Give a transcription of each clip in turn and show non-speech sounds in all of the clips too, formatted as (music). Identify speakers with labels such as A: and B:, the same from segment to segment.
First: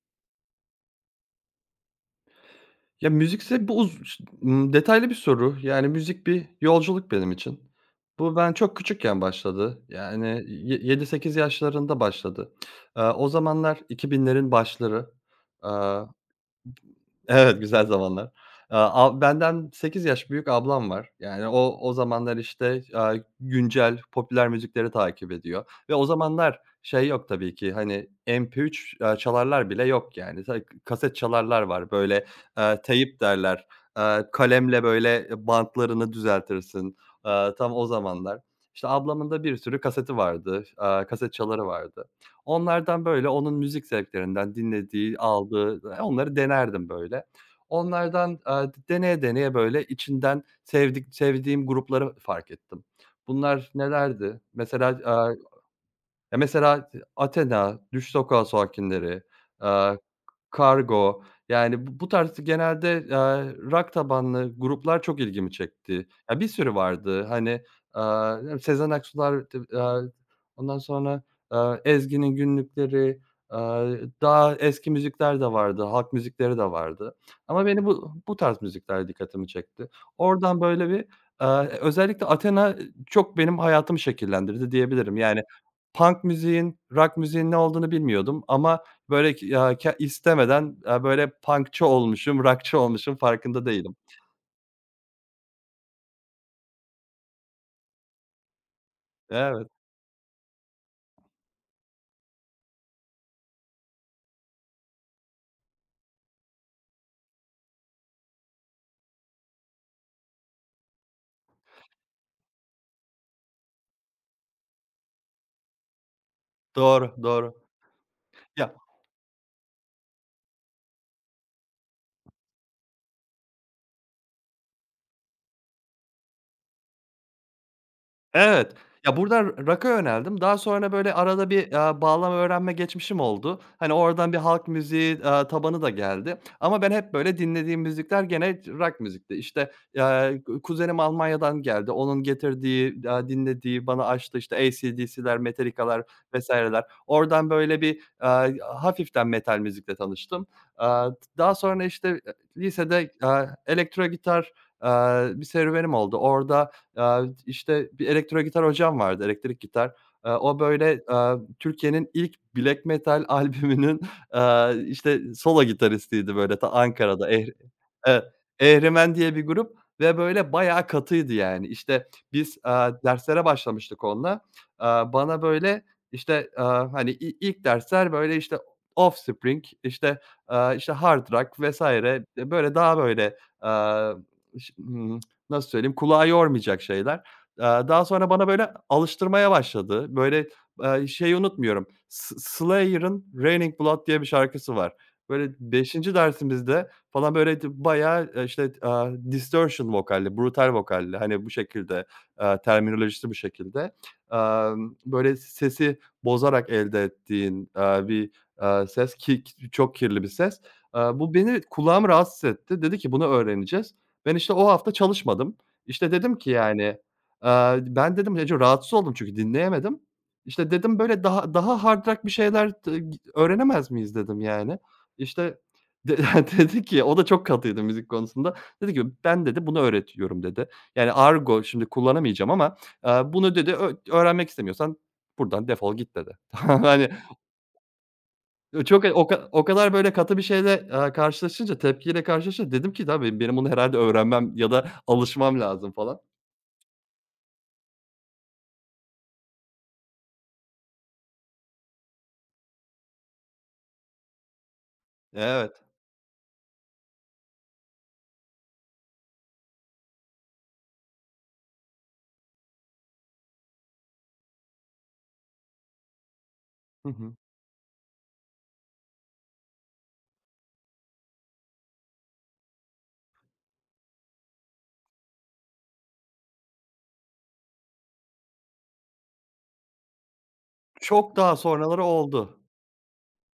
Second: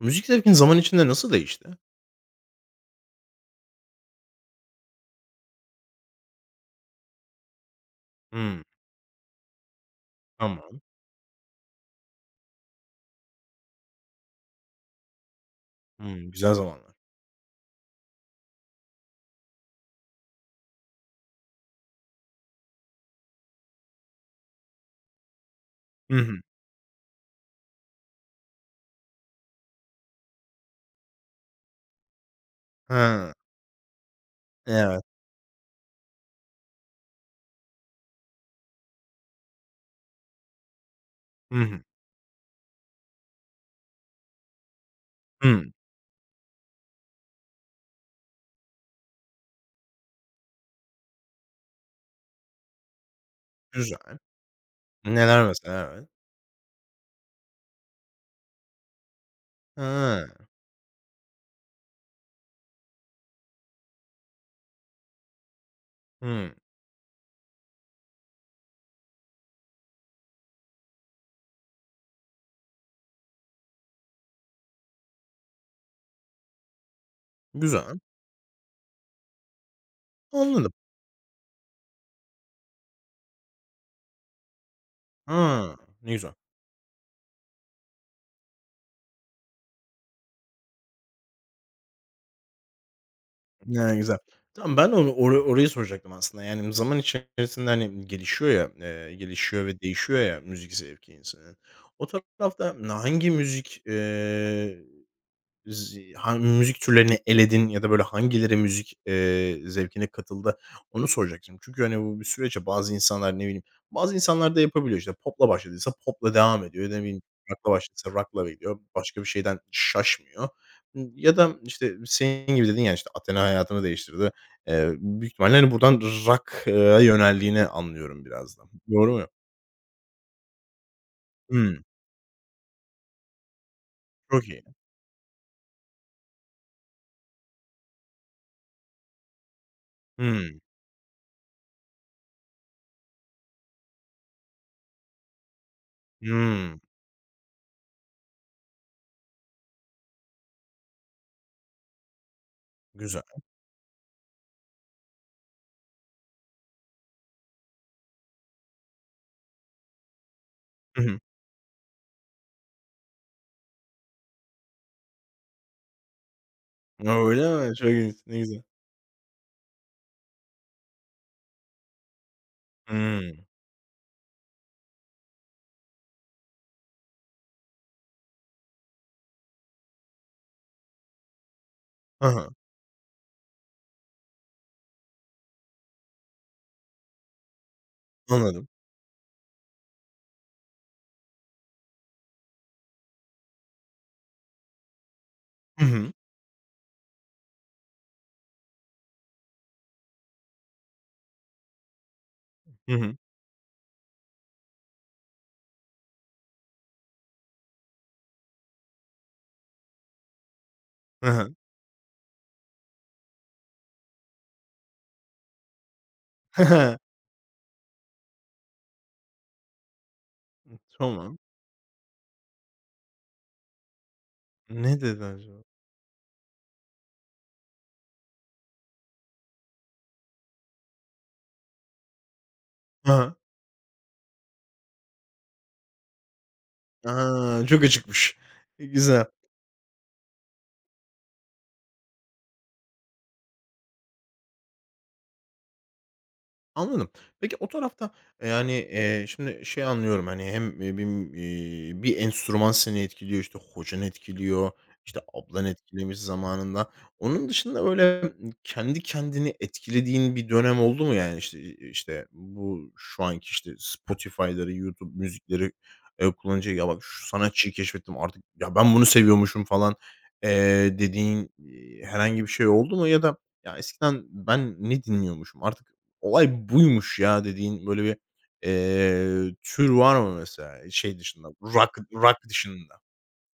A: Müzik zevkin zaman içinde nasıl değişti?
B: Ya, müzikse bu uz detaylı bir soru. Yani, müzik bir yolculuk benim için. Bu ben
A: Hımm,
B: çok küçükken başladı. Yani,
A: tamam.
B: 7-8 yaşlarında başladı. O zamanlar 2000'lerin başları.
A: Hımm, güzel zamanlar.
B: Evet, güzel zamanlar. Aaa, a Benden 8 yaş büyük ablam var. Yani o zamanlar, işte, güncel popüler müzikleri takip ediyor ve o
A: Hı hı.
B: zamanlar şey yok tabii ki, hani, MP3 çalarlar bile yok yani. Kaset çalarlar var. Böyle, teyp
A: Ha,
B: derler. Kalemle,
A: evet.
B: böyle, bantlarını düzeltirsin. Tam o zamanlar. İşte, ablamın da bir sürü kaseti vardı. Kaset
A: Hı
B: çaları
A: hı.
B: vardı. Onlardan böyle onun müzik zevklerinden dinlediği,
A: Hımm,
B: aldığı, onları denerdim böyle. Onlardan, deneye deneye böyle içinden sevdiğim grupları fark ettim. Bunlar
A: güzel.
B: nelerdi? Mesela,
A: Neler mesela? Evet.
B: ya, mesela Athena, Düş Sokağı Sakinleri, eee
A: Ha,
B: Kargo, yani bu tarz genelde, rock tabanlı gruplar çok ilgimi çekti. Ya, bir
A: hımm,
B: sürü vardı. Hani, Sezen Aksu'lar, ondan sonra, Ezgi'nin Günlükleri, aaa, daha eski müzikler de vardı, halk müzikleri de vardı ama beni
A: güzel.
B: bu tarz müzikler dikkatimi çekti. Oradan
A: Anladım.
B: böyle özellikle Athena çok benim hayatımı şekillendirdi diyebilirim. Yani
A: Ha, ne
B: punk
A: güzel.
B: müziğin, rock müziğin ne olduğunu bilmiyordum ama böyle k ya, ke istemeden, böyle punkçı olmuşum, rockçı olmuşum farkında
A: Ya,
B: değilim.
A: güzel. Tamam, ben onu or orayı soracaktım aslında. Yani, zaman içerisinde, hani, gelişiyor
B: Evet,
A: ve değişiyor ya müzik zevki insanın. O tarafta hangi müzik, Z ha müzik türlerini eledin ya da böyle hangileri müzik, zevkine katıldı, onu soracaktım. Çünkü, hani, bu bir süreçte bazı insanlar, ne bileyim, bazı insanlar da yapabiliyor. İşte, pop'la başladıysa pop'la devam ediyor. Ne
B: doğru,
A: bileyim,
B: doğru.
A: rock'la başladıysa rock'la
B: Ya
A: gidiyor. Başka bir şeyden şaşmıyor. Ya da, işte, senin gibi dedin ya, işte, Athena hayatını değiştirdi. Büyük ihtimalle, hani, buradan rock'a yöneldiğini anlıyorum biraz da.
B: Evet.
A: Doğru
B: Ya,
A: mu?
B: burada rock'a yöneldim. Daha sonra, böyle, arada bir,
A: Hımm.
B: bağlama öğrenme geçmişim oldu. Hani, oradan bir
A: Çok iyi.
B: halk müziği, tabanı da geldi ama ben hep, böyle, dinlediğim müzikler gene rock müzikti. İşte, aaa,
A: Hımm.
B: ku kuzenim Almanya'dan geldi. Onun getirdiği, dinlediği, bana açtı, işte, AC/DC'ler, Metallica'lar
A: Hımm.
B: vesaireler. Oradan, böyle, hafiften metal müzikle tanıştım. Aaa, Daha sonra, işte, lisede,
A: Güzel.
B: elektro gitar, bir serüvenim oldu. Orada, işte, bir elektro gitar hocam vardı, elektrik gitar. O, böyle,
A: Hı hı.
B: Türkiye'nin ilk black metal (laughs) albümünün, işte, solo gitaristiydi, böyle, ta Ankara'da.
A: Öyle mi? Çok ilginç.
B: Evet,
A: Ne güzel.
B: Ehrimen diye bir grup ve, böyle, bayağı katıydı, yani. İşte, biz, derslere
A: Hımm.
B: başlamıştık onunla. Bana, böyle, işte, hani, ilk dersler, böyle, işte, Offspring, işte, işte, Hard Rock vs.
A: Hı hı,
B: böyle, daha, böyle, ş hmm, nasıl söyleyeyim, kulağı yormayacak şeyler. Daha sonra bana
A: anladım.
B: böyle alıştırmaya başladı. Böyle, şeyi unutmuyorum. Slayer'ın "Raining Blood" diye bir şarkısı var. Böyle
A: Hı hı.
B: 5. dersimizde falan böyle bayağı, işte, distortion vokalli, brutal vokalli, hani, bu şekilde,
A: Hı hı.
B: terminolojisi bu şekilde. Böyle sesi bozarak elde ettiğin, bir, ses ki çok kirli bir ses.
A: Hı
B: Bu
A: hı.
B: beni kulağımı rahatsız etti. Dedi ki, "Bunu öğreneceğiz." Ben, işte, o hafta çalışmadım. İşte, dedim ki, yani, ben dedim Ece rahatsız oldum çünkü dinleyemedim. İşte,
A: (laughs)
B: dedim, böyle,
A: Tamam.
B: daha hard rock bir şeyler t g öğrenemez miyiz dedim, yani.
A: Ne dedi
B: İşte,
A: acaba?
B: (laughs) de dedi ki o da çok katıydı müzik konusunda. Dedi ki ben dedi bunu öğretiyorum dedi. Yani, argo şimdi kullanamayacağım ama,
A: Hı hı.
B: bunu dedi öğrenmek istemiyorsan buradan defol git dedi. (laughs) Hani,
A: A, çok acıkmış.
B: yo, çok
A: Güzel.
B: o kadar böyle katı bir şeyle, karşılaşınca, tepkiyle karşılaşınca dedim ki da benim bunu herhâlde öğrenmem ya da alışmam lazım, falan.
A: Anladım. Peki o tarafta, yani, şimdi şey anlıyorum, hani, hem, bir enstrüman seni etkiliyor, işte, hocan etkiliyor, işte, ablan
B: Evet.
A: etkilemiş zamanında. Onun dışında böyle, kendi kendini etkilediğin bir dönem oldu mu? Yani, işte, işte, bu şu anki, işte, Spotify'ları, YouTube müzikleri, kullanınca "Ya, bak
B: Hı
A: şu
B: hı.
A: sanatçıyı keşfettim artık, ya, ben bunu seviyormuşum." falan, dediğin, herhangi bir şey oldu mu? Ya da "Ya, eskiden ben ne dinliyormuşum, artık olay buymuş ya dediğin böyle bir, tür var mı mesela şey
B: Çok
A: dışında,
B: daha
A: rock
B: sonraları
A: rock
B: oldu.
A: dışında?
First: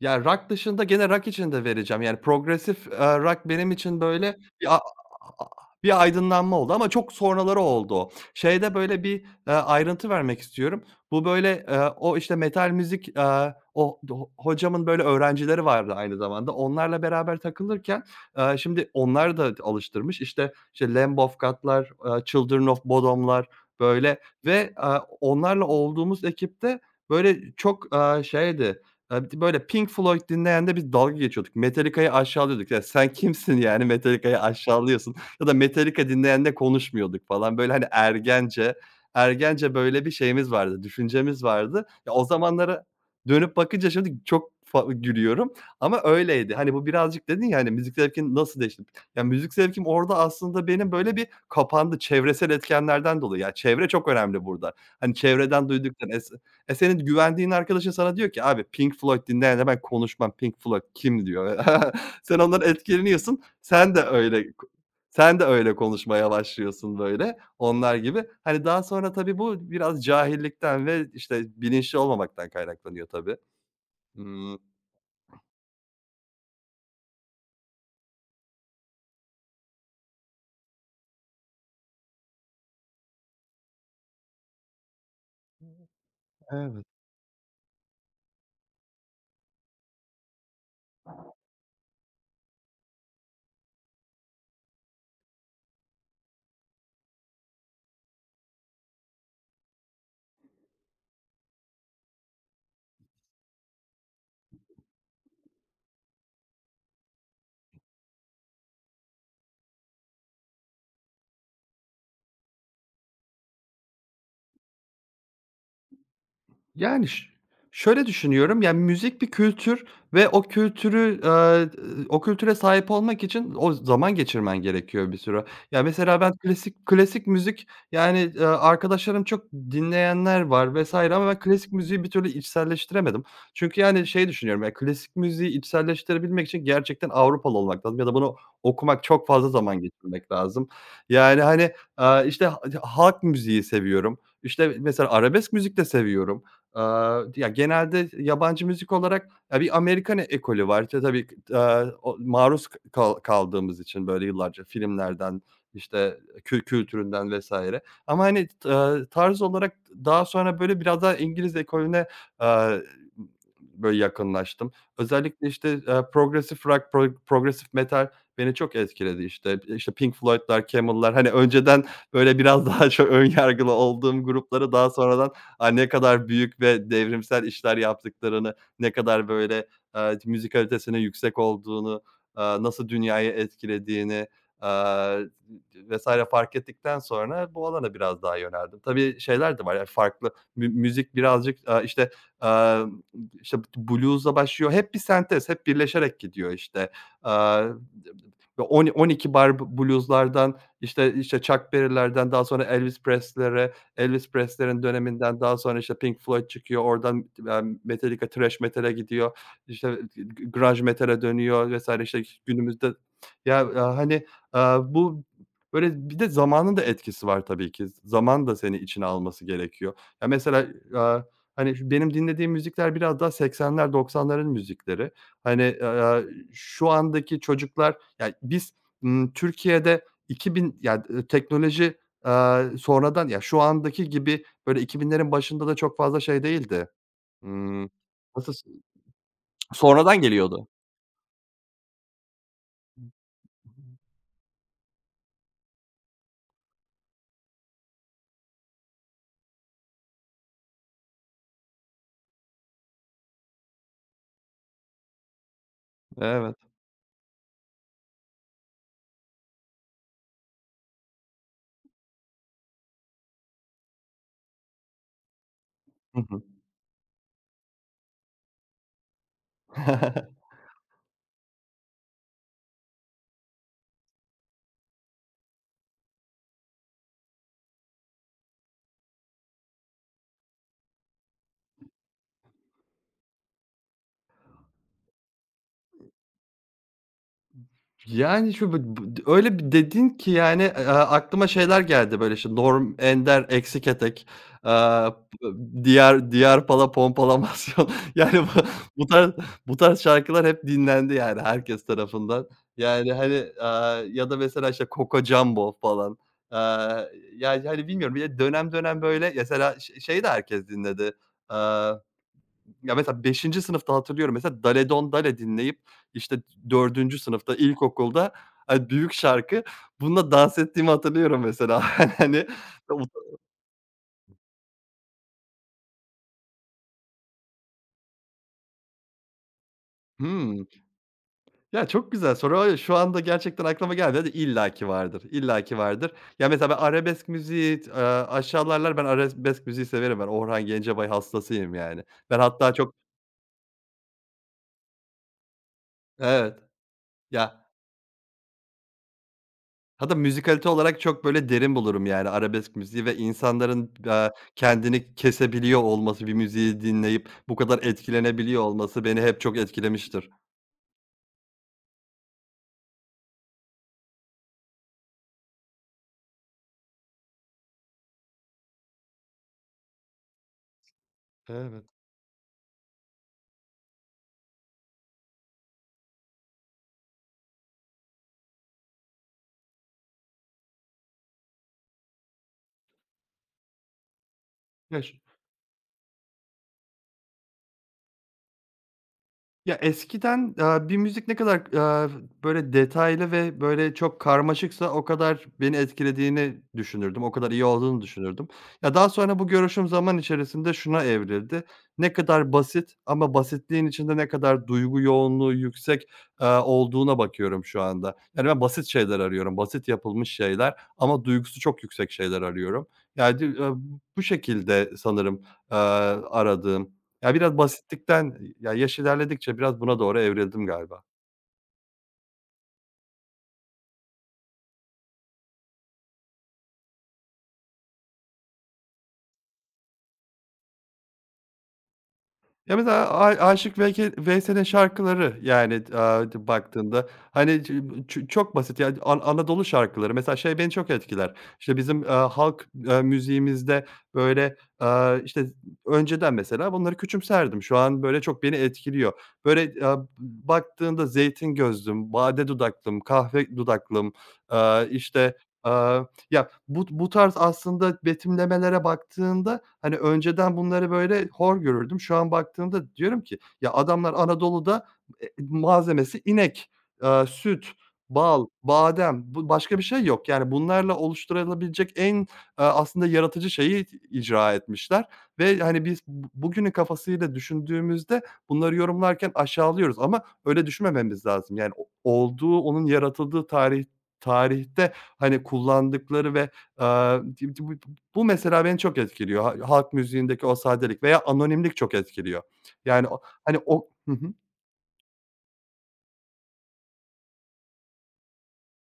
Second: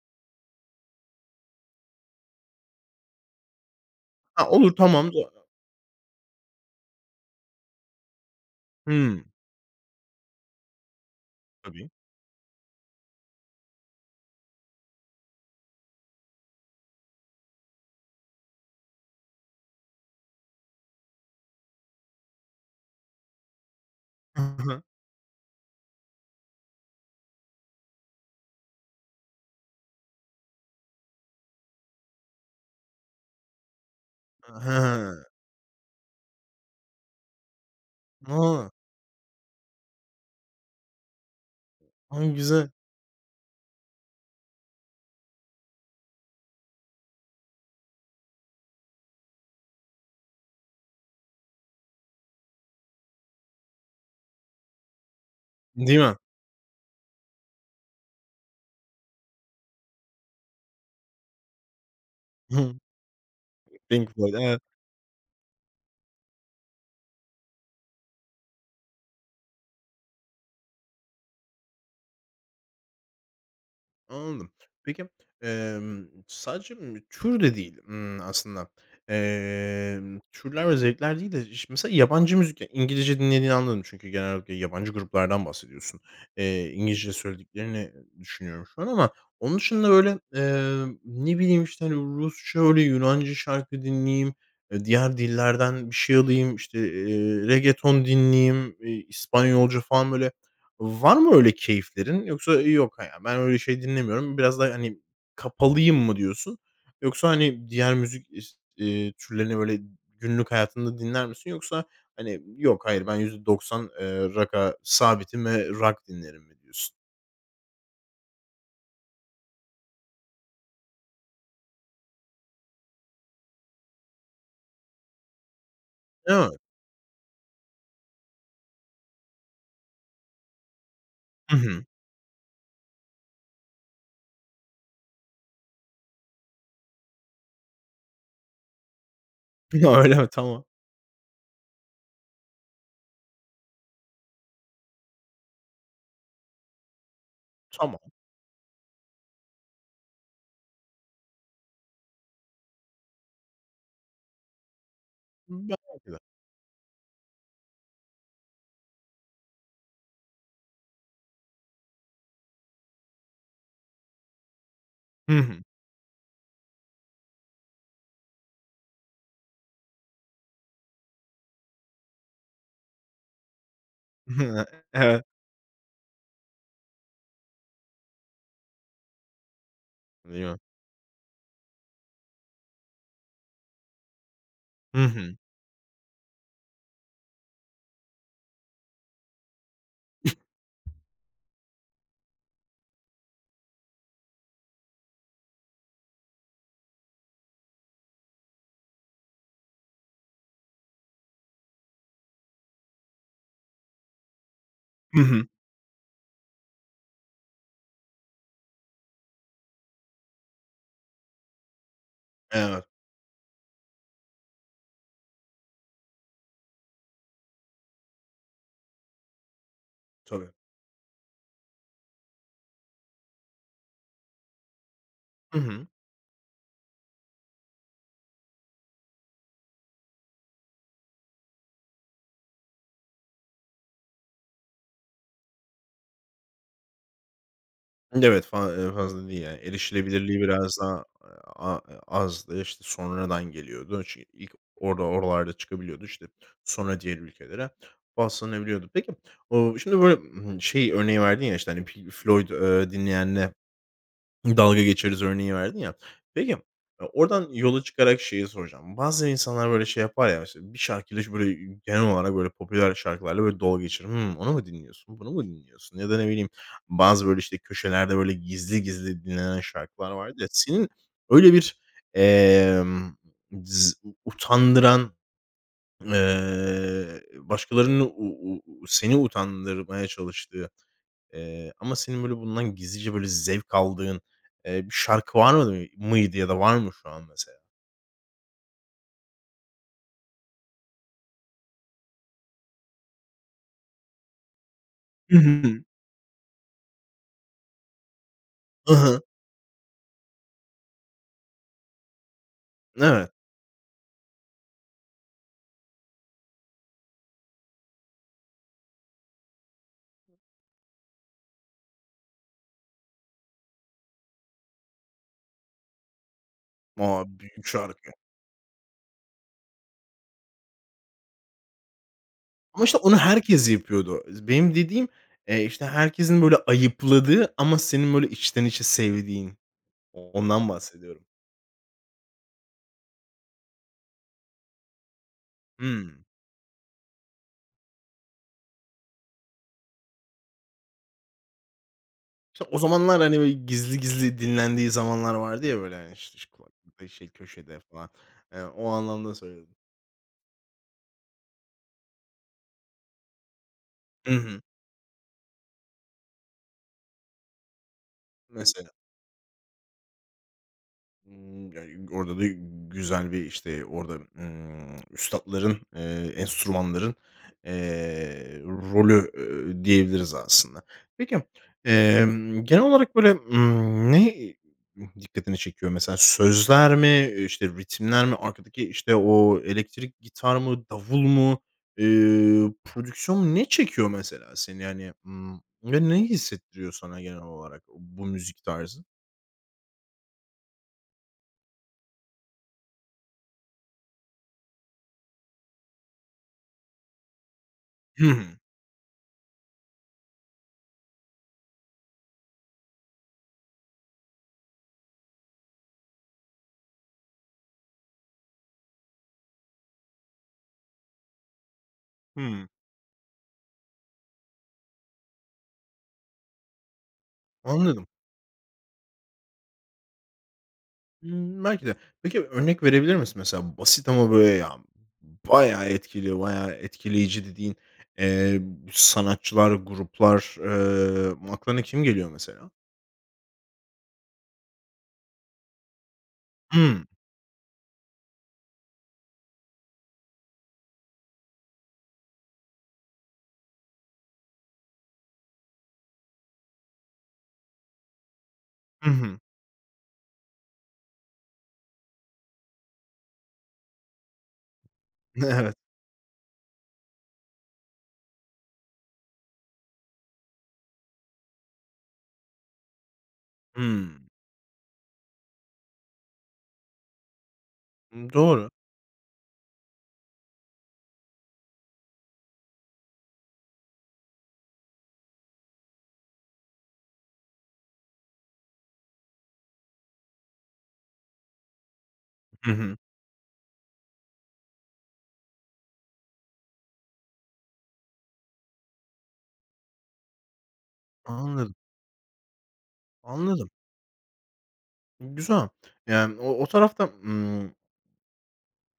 B: Ya, rock dışında gene rock için de vereceğim. Yani, progresif, rock benim için, böyle,
A: Ha, olur tamam. (unintelligible)
B: bir aydınlanma oldu ama çok sonraları oldu o. Şeyde, böyle, bir,
A: Hımm.
B: ayrıntı vermek istiyorum. Bu, böyle,
A: Tabii.
B: o, işte, metal müzik, o do hocamın, böyle, öğrencileri vardı aynı zamanda. Onlarla beraber takılırken, şimdi onlar da alıştırmış. İşte Lamb of God'lar, Children of Bodom'lar, böyle
A: Hı
B: ve,
A: hı.
B: onlarla olduğumuz ekipte, böyle, çok, şeydi. B Böyle Pink Floyd dinleyen de biz dalga geçiyorduk. Metallica'yı aşağılıyorduk. "Ya sen kimsin yani Metallica'yı aşağılıyorsun?"
A: He.
B: (laughs) ya da Metallica dinleyenle konuşmuyorduk falan. Böyle, hani,
A: A!
B: ergence böyle bir şeyimiz vardı, düşüncemiz vardı. Ya,
A: A,
B: o
A: güzel.
B: zamanlara dönüp bakınca şimdi çok gülüyorum ama öyleydi. Hani, bu birazcık dedin ya, hani, müzik zevkin nasıl değişti? Ya, müzik zevkim orada aslında benim böyle bir kapandı çevresel etkenlerden dolayı. Ya, çevre çok önemli burada. Hani, çevreden
A: Değil
B: duyduktan
A: mi?
B: senin güvendiğin arkadaşın sana diyor ki, "Abi Pink Floyd dinleyenle ben konuşmam. Pink Floyd kim?" diyor. (laughs) Sen ondan
A: Hı.
B: etkileniyorsun.
A: Pink Floyd. Evet.
B: Sen de öyle konuşmaya başlıyorsun böyle onlar gibi. Hani daha sonra tabii bu biraz cahillikten ve, işte, bilinçli olmamaktan kaynaklanıyor tabii.
A: Anladım.
B: Imm
A: Peki, sadece tür de değil, aslında. Türler ve zevkler değil de mesela yabancı müzik, ya, İngilizce dinlediğini anladım çünkü genellikle yabancı gruplardan bahsediyorsun.
B: Evet.
A: İngilizce söylediklerini düşünüyorum şu an ama onun dışında, böyle, ne bileyim, işte, hani, Rusça, öyle Yunanca şarkı dinleyeyim, diğer dillerden bir şey alayım, işte, reggaeton dinleyeyim, İspanyolca falan, böyle, var mı öyle keyiflerin yoksa "Yok, ha, ya ben öyle şey dinlemiyorum." Biraz daha, hani, kapalıyım mı diyorsun? Yoksa, hani, diğer müzik is türlerini böyle günlük hayatında dinler misin? Yoksa, hani, "Yok, hayır, ben %90, rock'a sabitim ve rock dinlerim." mi diyorsun?
B: Yani, şöyle düşünüyorum, yani, müzik bir kültür ve o kültüre sahip olmak için o zaman geçirmen gerekiyor bir süre. Ya, mesela ben
A: Değil mi?
B: klasik müzik, yani, arkadaşlarım çok dinleyenler var vesaire ama ben
A: Hı
B: klasik
A: hı.
B: müziği bir türlü içselleştiremedim. Çünkü, yani, şey düşünüyorum, ya, klasik müziği içselleştirebilmek için gerçekten Avrupalı olmak lazım ya da bunu okumak, çok fazla zaman
A: (laughs) Öyle mi?
B: geçirmek
A: Tamam.
B: lazım. Yani, hani, işte, halk müziği seviyorum. İşte, mesela arabesk müzik de seviyorum. Ya,
A: Tamam.
B: genelde yabancı müzik olarak, ya, bir Amerikan ekolü var. İşte, tabii, o maruz k kal kaldığımız için böyle yıllarca filmlerden,
A: Belki de.
B: işte, kültüründen vs. ama, hani, tarz olarak daha sonra böyle biraz daha İngiliz ekolüne, aaa, böyle yakınlaştım.
A: Hı
B: Özellikle,
A: hı.
B: işte, progressive rock, progressive metal beni çok etkiledi. İşte, Pink Floyd'lar, Camel'lar, hani, önceden böyle biraz (laughs) daha çok ön yargılı olduğum grupları
A: (laughs)
B: daha
A: Evet.
B: sonradan ne kadar büyük ve devrimsel işler yaptıklarını, ne kadar böyle,
A: Değil
B: müzik
A: mi?
B: yüksek olduğunu, nasıl dünyayı etkilediğini,
A: Hı
B: aaa,
A: hı.
B: vs. fark ettikten sonra bu alana biraz daha yöneldim. Tabii şeyler de var, yani, farklı müzik birazcık, amm, işte, blues'la başlıyor. Hep bir sentez, hep birleşerek gidiyor, işte. Aaa, on 12 bar blues'lardan, işte, Chuck Berry'lerden daha sonra Elvis Presley'lere, Elvis Presley'nin
A: Hı
B: döneminden
A: hı.
B: daha sonra, işte, Pink Floyd çıkıyor, oradan, Metallica thrash metal'e gidiyor, işte, grunge metal'e dönüyor vs. işte,
A: Evet.
B: günümüzde ya, hani, bu böyle bir de zamanın da etkisi var tabii ki. Zaman da seni içine alması gerekiyor. Ya,
A: Tabii.
B: mesela, aaa, hani, şu benim dinlediğim müzikler biraz daha 80'ler 90'ların müzikleri.
A: Hı
B: Hani,
A: hı.
B: şu andaki çocuklar, yani biz, Türkiye'de 2000 ya, teknoloji sonradan ya, şu andaki gibi, böyle, 2000'lerin başında da çok fazla şey değildi. Imm,
A: Evet,
B: Nasıl s
A: fa fazla değil, yani,
B: sonradan
A: erişilebilirliği
B: geliyordu.
A: biraz daha a a azdı. İşte, sonradan geliyordu.
B: (unintelligible)
A: İlk orada oralarda çıkabiliyordu. İşte, sonra diğer ülkelere rastlanabiliyordu. Peki, şimdi böyle, şey örneği verdin ya, işte, hani, Pink Floyd, dinleyenler dalga geçeriz örneği verdin ya. Peki,
B: Evet.
A: oradan yola çıkarak şeyi soracağım. Bazı insanlar böyle şey yapar ya, mesela bir şarkıyla böyle genel olarak böyle popüler şarkılarla böyle dalga geçirir. "Hımm, onu mu dinliyorsun, bunu mu dinliyorsun?" ya da
B: Hı
A: ne
B: hı.
A: bileyim bazı böyle işte köşelerde böyle gizli gizli dinlenen şarkılar
B: (laughs)
A: vardır ya. Senin öyle bir, emm, z utandıran, başkalarının u u u seni utandırmaya çalıştığı, ama senin böyle bundan gizlice böyle zevk aldığın, bir şarkı var mıydı ya da var mı şu an mesela?
B: Yani, şu bı bı öyle bir dedin ki, yani, aklıma şeyler geldi, böyle, işte, Norm Ender eksik etek, e,
A: Hı hı.
B: diğer Pompalamasyon. (laughs) Yani,
A: Hı
B: bu
A: hı.
B: tarz bu tarz şarkılar hep dinlendi, yani, herkes tarafından. Yani,
A: Evet.
B: hani, ya da mesela, işte, Coco Jumbo falan. Eee, Yani, hani, bilmiyorum, bir de dönem dönem, böyle, mesela, şeyi de herkes dinledi. E, Ya, mesela 5. sınıfta hatırlıyorum mesela Dale Don Dale dinleyip, işte, 4.
A: A,
B: sınıfta
A: büyük şarkı.
B: ilkokulda, hani, büyük şarkı, bununla dans ettiğimi hatırlıyorum mesela. (laughs) Hani.
A: Ama işte onu herkes yapıyordu. Benim dediğim, işte herkesin böyle ayıpladığı ama senin böyle içten içe sevdiğin.
B: Hımm.
A: Ondan bahsediyorum.
B: Ya, çok güzel soru. Hayır, şu anda gerçekten aklıma gelmedi. İllaki vardır, illaki vardır.
A: Hımm.
B: Ya, mesela ben arabesk müziği, aşağılar ben arabesk müziği severim ben. Orhan Gencebay hastasıyım yani. Ben
A: İşte
B: hatta
A: o
B: çok
A: zamanlar hani böyle gizli gizli dinlendiği zamanlar vardı ya böyle hani işte
B: Evet.
A: kulaklıkta, şey,
B: Ya,
A: köşede falan. O anlamda söyledim.
B: hatta müzikalite olarak çok böyle derin bulurum yani arabesk müziği ve insanların,
A: Hı hı.
B: kendini kesebiliyor olması, bir müziği dinleyip bu kadar etkilenebiliyor
A: Mesela.
B: olması beni hep çok etkilemiştir.
A: Ya, orada da güzel bir, işte, orada, üstatların, enstrümanların, rolü, diyebiliriz aslında. Peki,
B: Evet.
A: genel olarak böyle, ne dikkatini çekiyor? Mesela sözler mi, işte, ritimler mi, arkadaki, işte, o elektrik gitar mı, davul mu, prodüksiyon mu? Ne çekiyor mesela seni?
B: Ya,
A: Yani, ve neyi hissettiriyor sana genel olarak bu müzik tarzı?
B: Ya, eskiden, bir müzik ne kadar, böyle detaylı ve böyle çok karmaşıksa o kadar beni etkilediğini düşünürdüm, o kadar iyi olduğunu
A: Hı hı.
B: düşünürdüm. Ya, daha sonra bu görüşüm zaman içerisinde şuna evrildi: ne kadar basit ama basitliğin içinde ne kadar duygu yoğunluğu yüksek, olduğuna bakıyorum şu anda. Yani ben basit şeyler arıyorum, basit yapılmış şeyler ama duygusu çok yüksek şeyler
A: Hımm.
B: arıyorum. Yani, bu şekilde sanırım, aradığım. Ya, biraz
A: Anladım.
B: basitlikten, ya, yaş ilerledikçe biraz buna doğru evrildim galiba.
A: Hımm, belki de. Peki, örnek verebilir misin mesela basit ama böyle ya bayağı etkili, bayağı etkileyici dediğin, eee, sanatçılar, gruplar, aklına kim geliyor mesela?
B: Ya, mesela Aşık Veysel'in şarkıları, yani,
A: Hımm.
B: baktığında, hani, ç ç çok basit, yani, Anadolu şarkıları. Mesela şey beni çok etkiler. İşte bizim, halk, müziğimizde, böyle, işte, önceden mesela bunları küçümserdim. Şu an, böyle, çok beni
A: Hı
B: etkiliyor.
A: hı.
B: Böyle, baktığında zeytin gözlüm, bade dudaklım, kahve dudaklım, aaa, işte,
A: (laughs) Evet.
B: ya, bu tarz aslında betimlemelere baktığında, hani, önceden bunları böyle hor görürdüm. Şu an baktığımda diyorum ki, ya, adamlar
A: Hımm.
B: Anadolu'da, malzemesi inek, süt, bal,
A: Doğru.
B: badem, bu başka bir şey yok. Yani, bunlarla oluşturulabilecek en, aslında yaratıcı şeyi icra etmişler ve, hani, biz bugünün kafasıyla düşündüğümüzde bunları yorumlarken aşağılıyoruz ama öyle düşünmememiz lazım. Yani, o olduğu,
A: Hı
B: onun
A: hı.
B: yaratıldığı tarihte, hani, kullandıkları ve, aaa, bu bu mesela beni çok etkiliyor. Ha Halk müziğindeki o sadelik veya
A: Anladım,
B: anonimlik çok etkiliyor. Yani, o hani,
A: anladım.
B: o hı hı.
A: Güzel. Yani o tarafta,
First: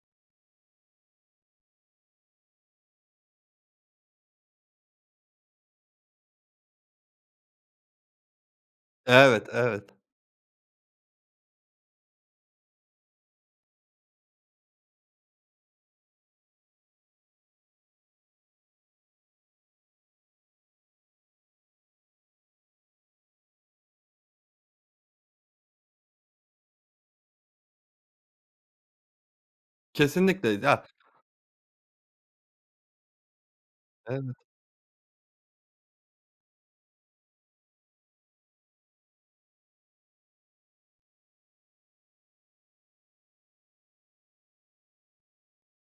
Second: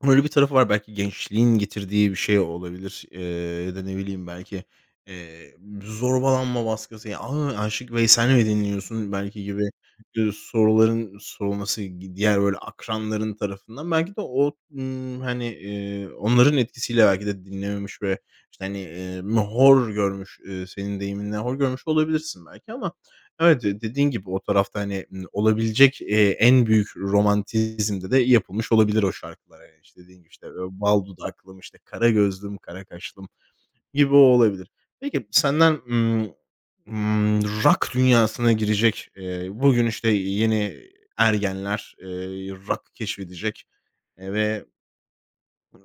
A: öyle bir tarafı var. Belki gençliğin getirdiği bir şey olabilir, ya da ne bileyim belki, eee, zorbalanma baskısı, ya, "A, Aşık Veysel'i mi dinliyorsun?" belki
B: Evet,
A: gibi,
B: evet.
A: soruların sorulması diğer böyle akranların tarafından belki de o, hani, onların etkisiyle belki de dinlememiş ve, işte, hani, hor görmüş, senin deyiminle hor görmüş olabilirsin belki ama, evet, de dediğin gibi o tarafta, hani, olabilecek, en büyük romantizmde de yapılmış olabilir o şarkılar. Hani, işte, dediğin gibi, işte,
B: Kesinlikle.
A: "Ö
B: Ya,
A: bal dudaklım, işte, kara gözlüm, kara kaşlım." gibi o
B: evet.
A: olabilir. Peki senden, rock dünyasına girecek, bugün, işte, yeni ergenler, rock keşfedecek, ve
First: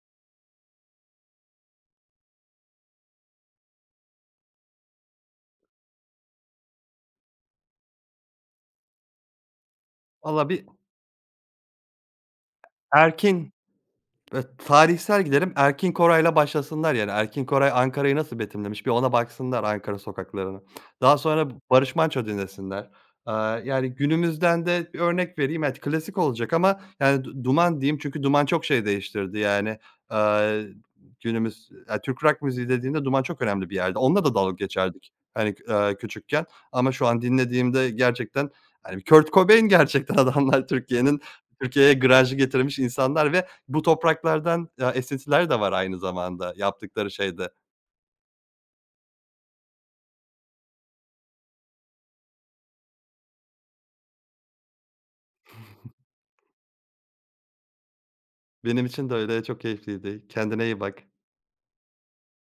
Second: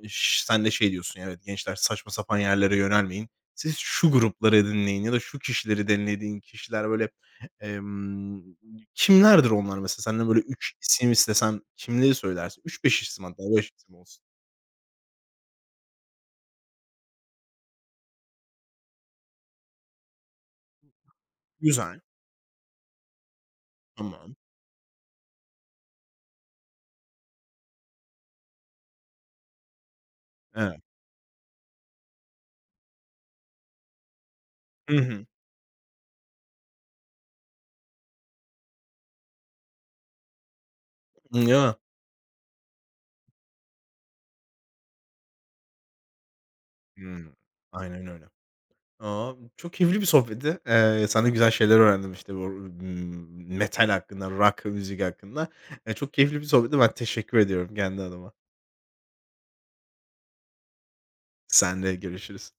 A: Sen de şey diyorsun, ya, evet, gençler saçma sapan yerlere yönelmeyin. Siz şu grupları dinleyin ya da şu kişileri dinlediğin kişiler böyle, emm, kimlerdir onlar mesela? Senden böyle
B: Valla bir
A: 3 isim istesem kimleri söylersin? Üç beş isim hatta
B: erkin
A: 5 isim olsun.
B: Tarihsel gidelim, Erkin Koray'la başlasınlar yani. Erkin Koray Ankara'yı nasıl betimlemiş bir ona baksınlar Ankara sokaklarını. Daha sonra Barış
A: Güzel,
B: Manço dinlesinler. Yani
A: tamam.
B: günümüzden de bir örnek vereyim. Evet, klasik olacak ama yani Duman diyeyim çünkü Duman çok şey değiştirdi yani. Aaa,
A: Evet.
B: Günümüz, ya, Türk rock müziği dediğinde Duman çok önemli bir yerde. Onunla da dalga
A: Hı
B: geçerdik
A: hı.
B: hani, küçükken ama şu an dinlediğimde gerçekten, hani, Kurt Cobain gerçekten (laughs) adamlar
A: Değil mi?
B: Türkiye'ye grunge'ı getirmiş insanlar ve bu topraklardan, ya, esintiler de var aynı zamanda yaptıkları şeyde.
A: Aynen öyle. A, çok keyifli bir sohbetti. Senden güzel şeyler öğrendim işte bu, metal hakkında, rock müzik hakkında. Çok keyifli bir sohbetti. Ben teşekkür ediyorum kendi adıma.
B: Benim için de öyle, çok keyifliydi. Kendine iyi bak.
A: Sen de görüşürüz.